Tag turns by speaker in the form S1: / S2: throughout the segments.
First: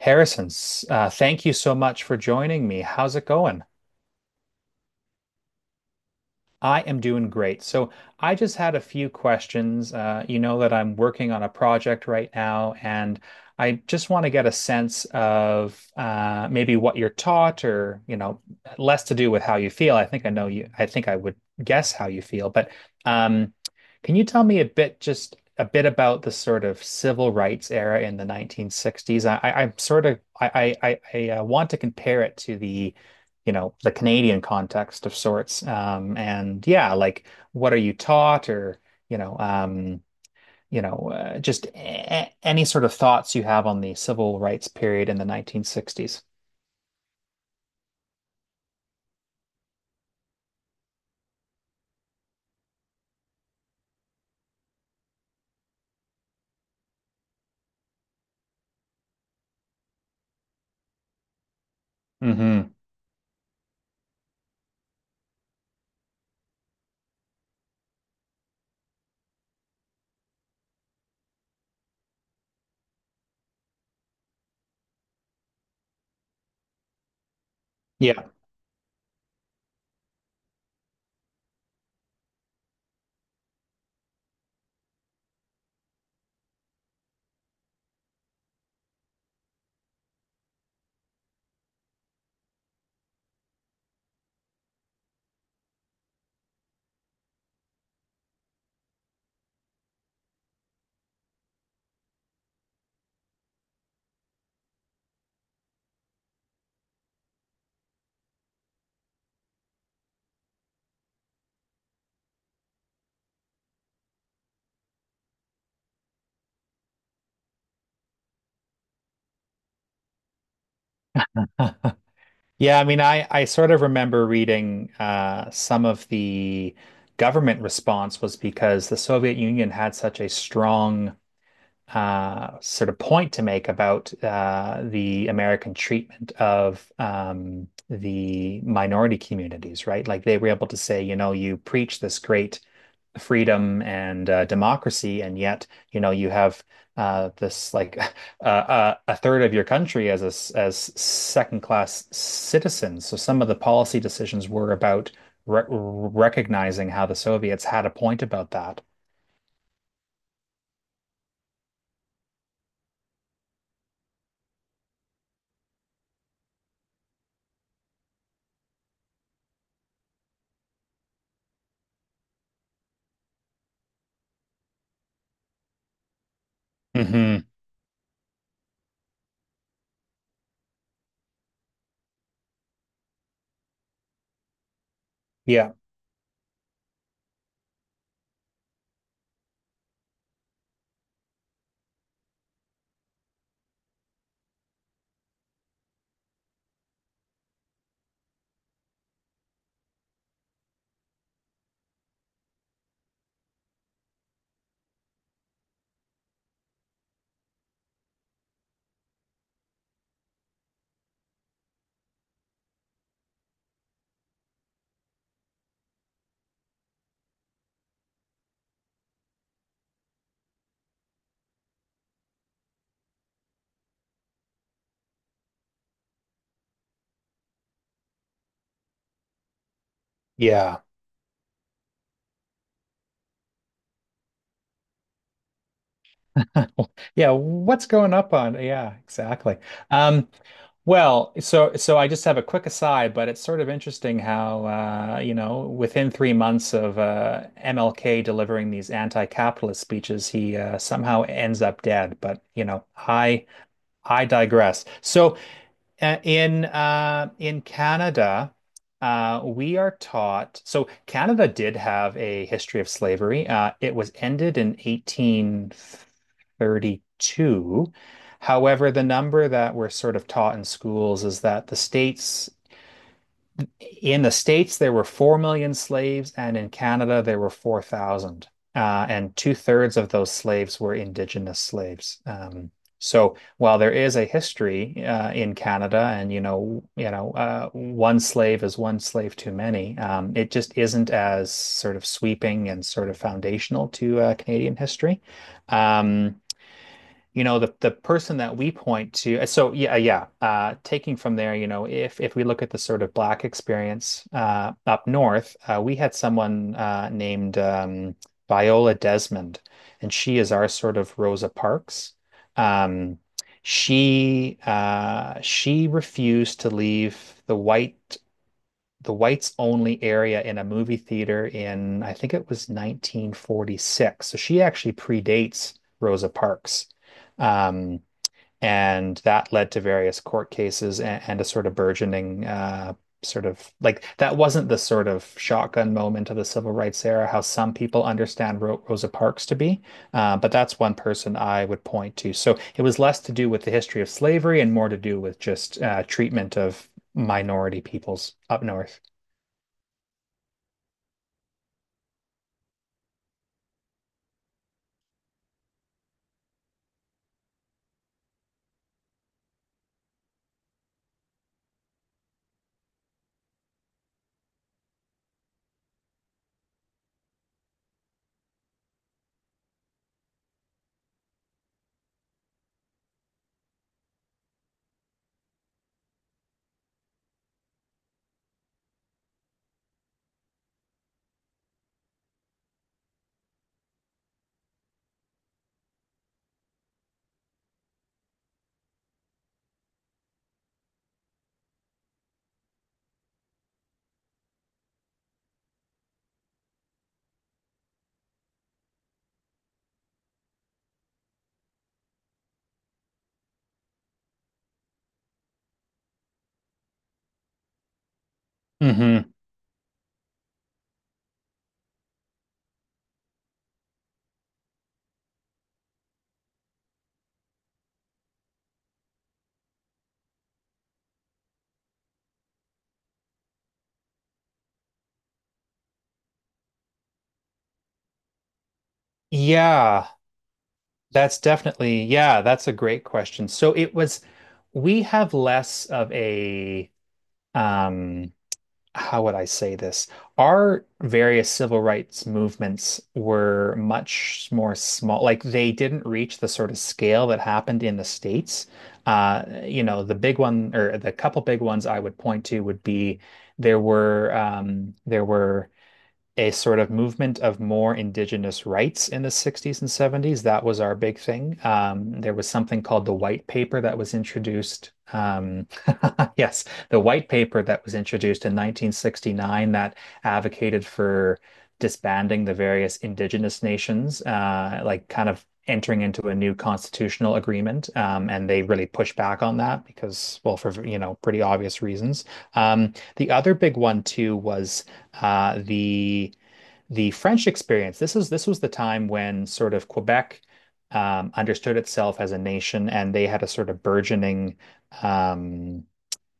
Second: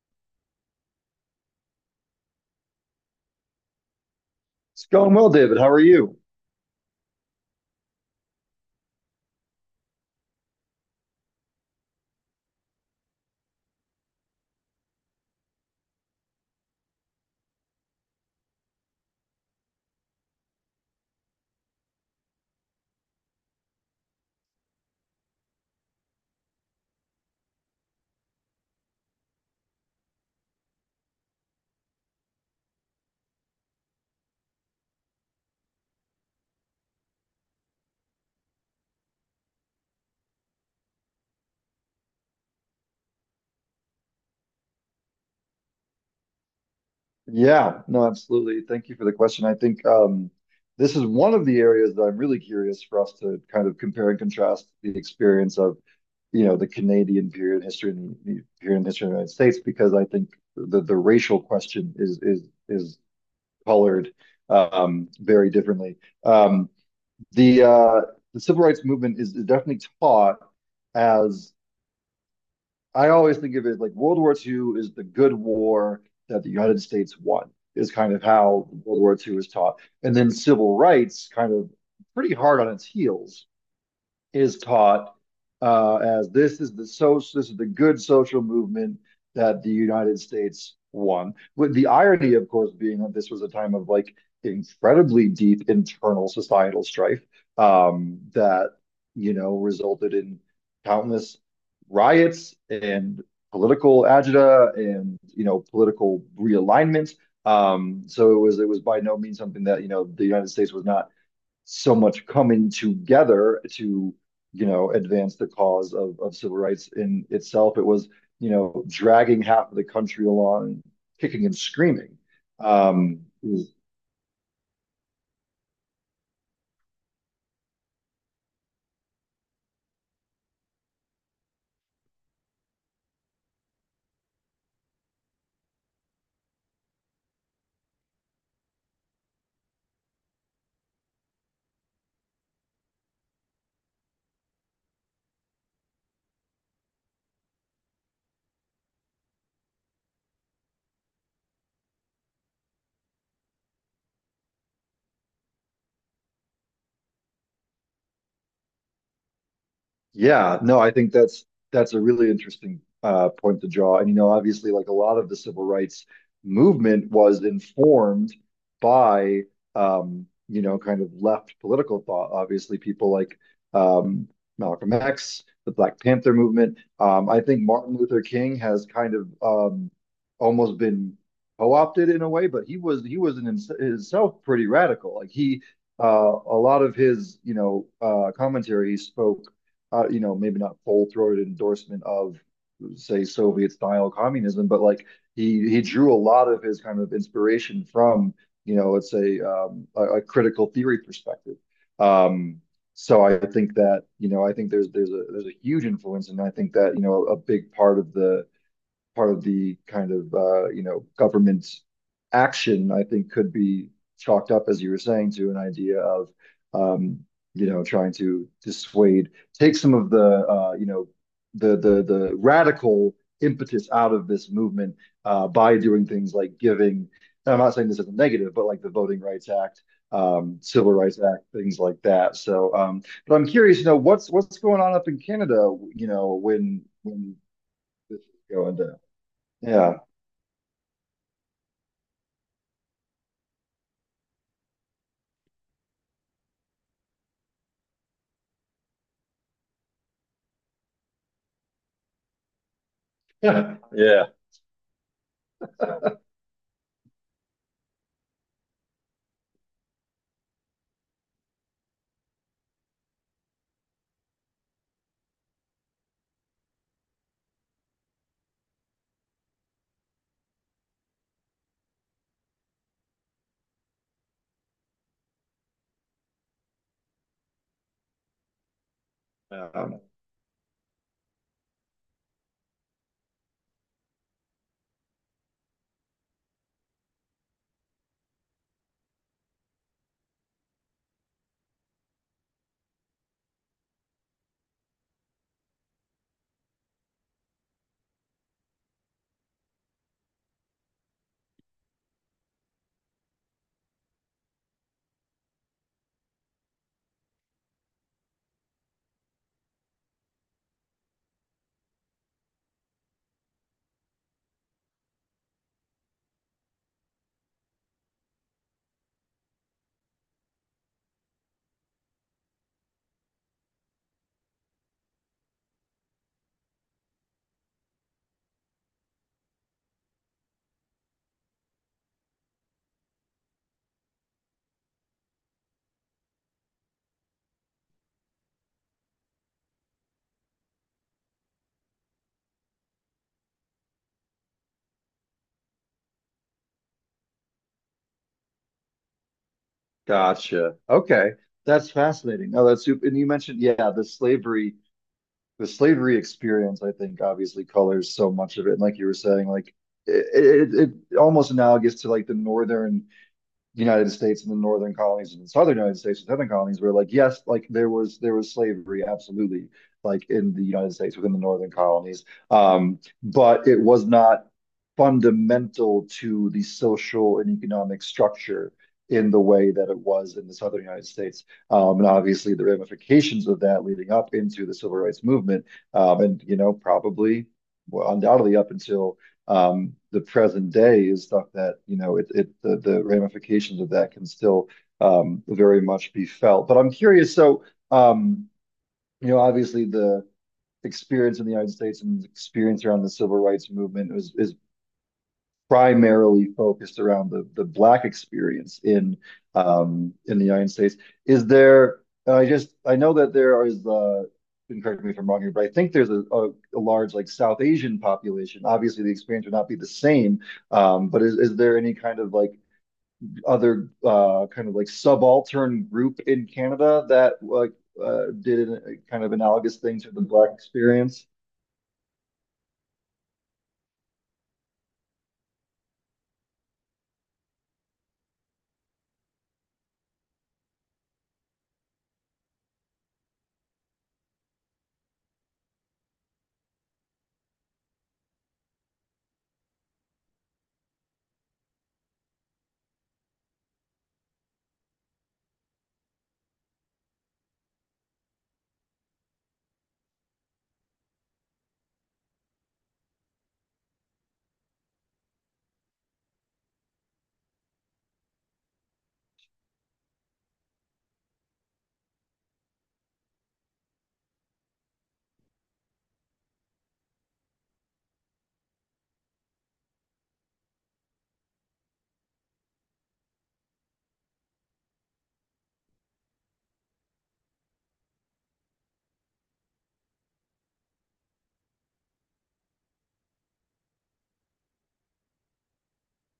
S1: Harrison, thank you so much for joining me. How's it going?
S2: It's going well, David. How are you?
S1: I am doing great. So I just had a few questions. You know that I'm working on a project right now, and I just want to get a sense of maybe what you're taught, or you know, less to do with how you feel. I think I know you. I think I would guess how you feel, but um, can you tell me a bit, just a bit about the sort of civil rights era in the 1960s? I'm sort of I want to compare it to the you know, the Canadian context of sorts. And yeah, like what are you taught or, you know, just a any sort of thoughts you have on the civil rights period in the 1960s.
S2: Yeah, no, absolutely. Thank you for the question. I think this is one of the areas that I'm really curious for us to kind of compare and contrast the experience of, you know, the Canadian period in history and the period in history of the United States, because I think the racial question is is
S1: Hmm.
S2: is colored very differently. Um, the uh, the civil rights movement is definitely taught as I always think of it like World War Two is the good war that the United States won, is kind of
S1: Yeah.
S2: how World War Two is taught. And then civil rights kind of pretty hard on its heels is taught as this is the good social movement that the United States won, with the irony, of course, being that this was a time of like incredibly deep internal societal strife that you know resulted in countless riots and political agita and you know political realignment. So it was by no means something that you know the United States was not so much coming together to, you know, advance the cause of civil rights in itself. It was, you know, dragging half of the country along, kicking and
S1: Huh.
S2: screaming,
S1: Yeah, I mean,
S2: um,
S1: I sort of remember reading some of the government response was because the Soviet Union had such a strong sort of point to make about the American treatment of the minority communities, right? Like they were able to say, you know, you preach this great freedom and democracy, and yet, you know, you have this like a third of your country as as second class citizens. So some of the policy decisions were about re recognizing how the Soviets had a point about that.
S2: Yeah, no, I think that's a really interesting point to draw. And you know, obviously, like a lot of the civil rights movement was informed by you know, kind of left political thought. Obviously, people like um, Malcolm X, the Black Panther movement. I
S1: Hmm.
S2: think Martin Luther King has kind of almost been co-opted in a way, but he was in himself pretty radical. Like he,
S1: Yeah.
S2: uh, a lot of his you know commentary he spoke you know, maybe not full throated endorsement of say Soviet style communism, but like he drew a lot of his kind of inspiration from, you know, let's say a critical theory perspective. Um, so I think that, you know, I think there's a huge influence, and I think that, you know, a big part of the kind of you know government action, I think, could be chalked up, as you were saying, to an idea of um, you know trying to dissuade, take some of the you know the radical impetus out of this movement by doing things like giving. And I'm not saying this is a negative, but like the Voting Rights Act,
S1: Yeah.
S2: Civil Rights Act, things like that. So, but I'm curious, you know, what's going on up in Canada, you know, when
S1: Yeah,
S2: when
S1: what's going
S2: this
S1: up
S2: is
S1: on?
S2: going
S1: Yeah,
S2: down.
S1: exactly.
S2: Yeah.
S1: Um, well, so I just have a quick aside, but it's sort of interesting how you know, within 3 months of MLK delivering these anti-capitalist speeches, he somehow ends up dead. But you know, I
S2: Yeah.
S1: digress. So in Canada, we are taught. So Canada did have a history of slavery. It was ended in 1832. However, the number that we're sort of taught in schools is that the States, there were 4 million slaves, and in Canada, there were 4,000. And two-thirds
S2: Um,
S1: of those slaves were indigenous slaves. So while there is a history in Canada, and one slave is one slave too many, it just isn't as sort of sweeping and sort of foundational to Canadian history. Um, you know the person that we point to so taking from there, you know, if we look at the sort of black experience up north, we had someone named Viola Desmond, and she is our sort of Rosa Parks. um she refused to leave the whites only area in a movie theater in, I think it was 1946. So she actually predates Rosa Parks. Um, and that led to various court cases and a sort of burgeoning, sort of like that wasn't the sort of shotgun moment of the civil rights era, how some people understand Ro Rosa Parks to be. But that's one person I would point to. So it was less to do with the history of slavery and more to do with just treatment of minority peoples up north.
S2: gotcha. Okay. That's fascinating. No, that's super. And you mentioned, yeah, the slavery experience, I think obviously colors so much of it. And like you were saying, like it, it, it almost analogous to like the northern the United States and the northern colonies and the southern United States and southern colonies were like, yes, like there was slavery, absolutely, like in the United States within the northern colonies. But it was not fundamental to the social and economic structure in the way that it was in the southern United States. And obviously the ramifications of that leading up into the civil rights movement, and you know, probably well, undoubtedly up until the present day is stuff that you know the ramifications of that can still very much be felt. But I'm curious. So um, you know, obviously the experience in the United States and the experience around the civil rights movement is primarily focused around the Black experience
S1: Hmm.
S2: in the United States. Is there? I just I know that there is. And correct me if I'm wrong here, but I think there's a large like South Asian population. Obviously, the experience would not be the same. But is there any kind of like other kind of like subaltern group in Canada that like did a kind of analogous thing
S1: Yeah,
S2: to the Black experience?
S1: that's definitely, yeah, that's a great question. So it was, we have less of a, um, how would I say this? Our various civil rights movements were much more small. Like they didn't reach the sort of scale that happened in the States. You know, the big one or the couple big ones I would point to would be there were a sort of movement of more indigenous rights in the 60s and 70s. That was our big thing. There was something called the White Paper that was introduced. Yes, the White Paper that was introduced in 1969 that advocated for disbanding the various indigenous nations, like kind of entering into a new constitutional agreement. And they really pushed back on that because, well, for, you know, pretty obvious reasons. The other big one, too, was uh, the the French experience. This was the time when sort of Quebec understood itself as a nation, and they had a sort of burgeoning um,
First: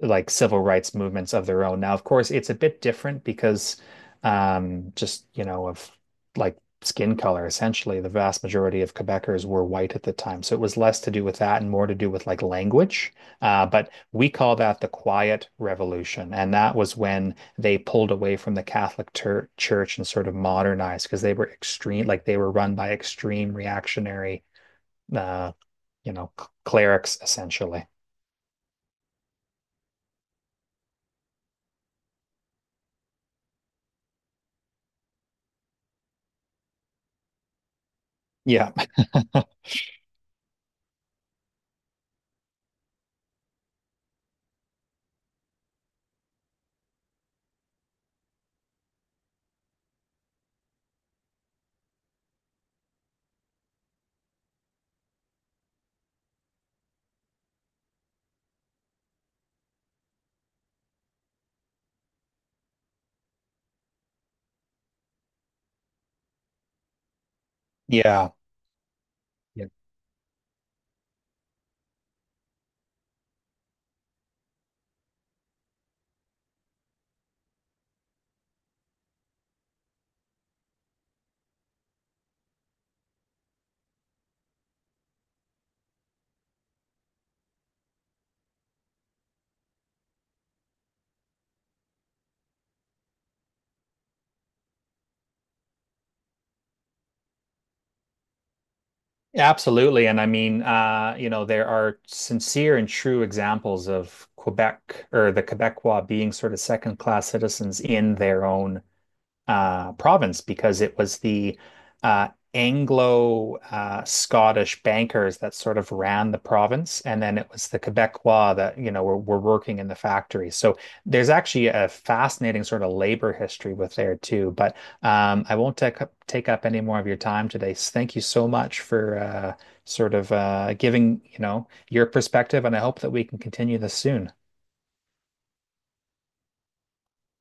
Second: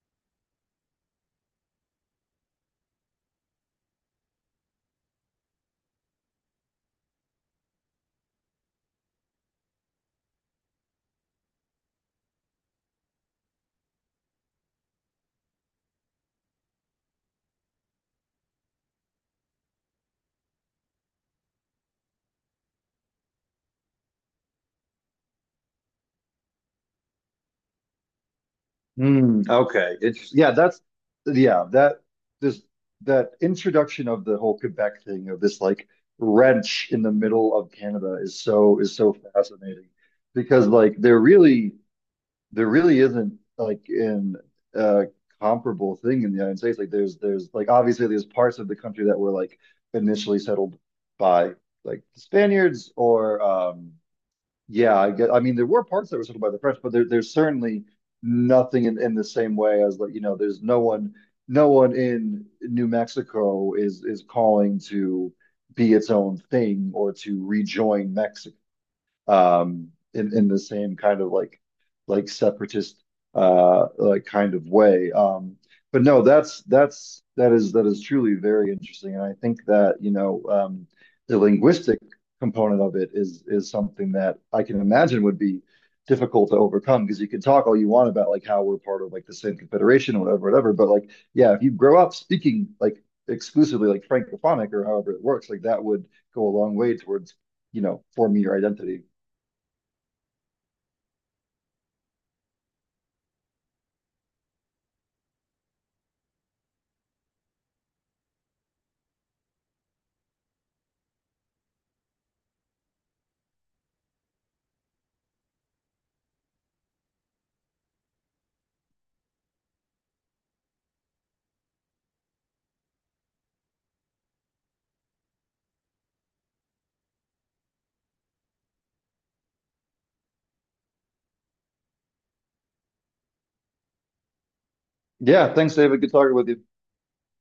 S1: like civil rights movements of their own. Now, of course, it's a bit different because just, you know, of like skin color, essentially, the vast majority of Quebecers were white at the time. So it was less to do with that and more to do with like language. But we call that the Quiet Revolution. And that was when they pulled away from the Church and sort of modernized because they were extreme, like they were run by extreme reactionary, uh, you know, clerics, essentially.
S2: Mm, okay. It's yeah, that's yeah, that this that introduction of the whole Quebec thing of this like wrench in the middle of Canada
S1: Yeah.
S2: is so fascinating because like there really isn't like an uh comparable thing in the United States. Like there's like obviously there's parts of the country that were like initially settled by like the Spaniards or yeah, I get, I mean, there were parts that were settled by the French, but there's certainly nothing in the same way as like, you know, there's no one, no one in New Mexico is calling to be its own thing or to rejoin
S1: Yeah.
S2: Mexico
S1: Yeah.
S2: um, in the same kind of like separatist like kind of way. But no, that is truly very interesting, and I think that you know the linguistic component of it is something that I can imagine would be difficult to overcome because you can talk all you want about like how we're part of like the same confederation or whatever, whatever. But like, yeah, if you grow up speaking like exclusively like Francophonic or however it works, like that would go a long way towards, you know, forming your identity.
S1: Absolutely. And I mean, you know, there are sincere and true examples of Quebec or the Quebecois being sort of second class citizens in their own province because it was the uh, Anglo Scottish bankers that sort of ran the province, and then it was the Quebecois that you know were working in the factories. So there's actually a fascinating sort of labor history with there too. But I won't take up any more of your time today. So thank you so much for sort of giving you know your perspective, and I hope that we can continue this soon.
S2: Yeah, thanks, David. Good talking with you.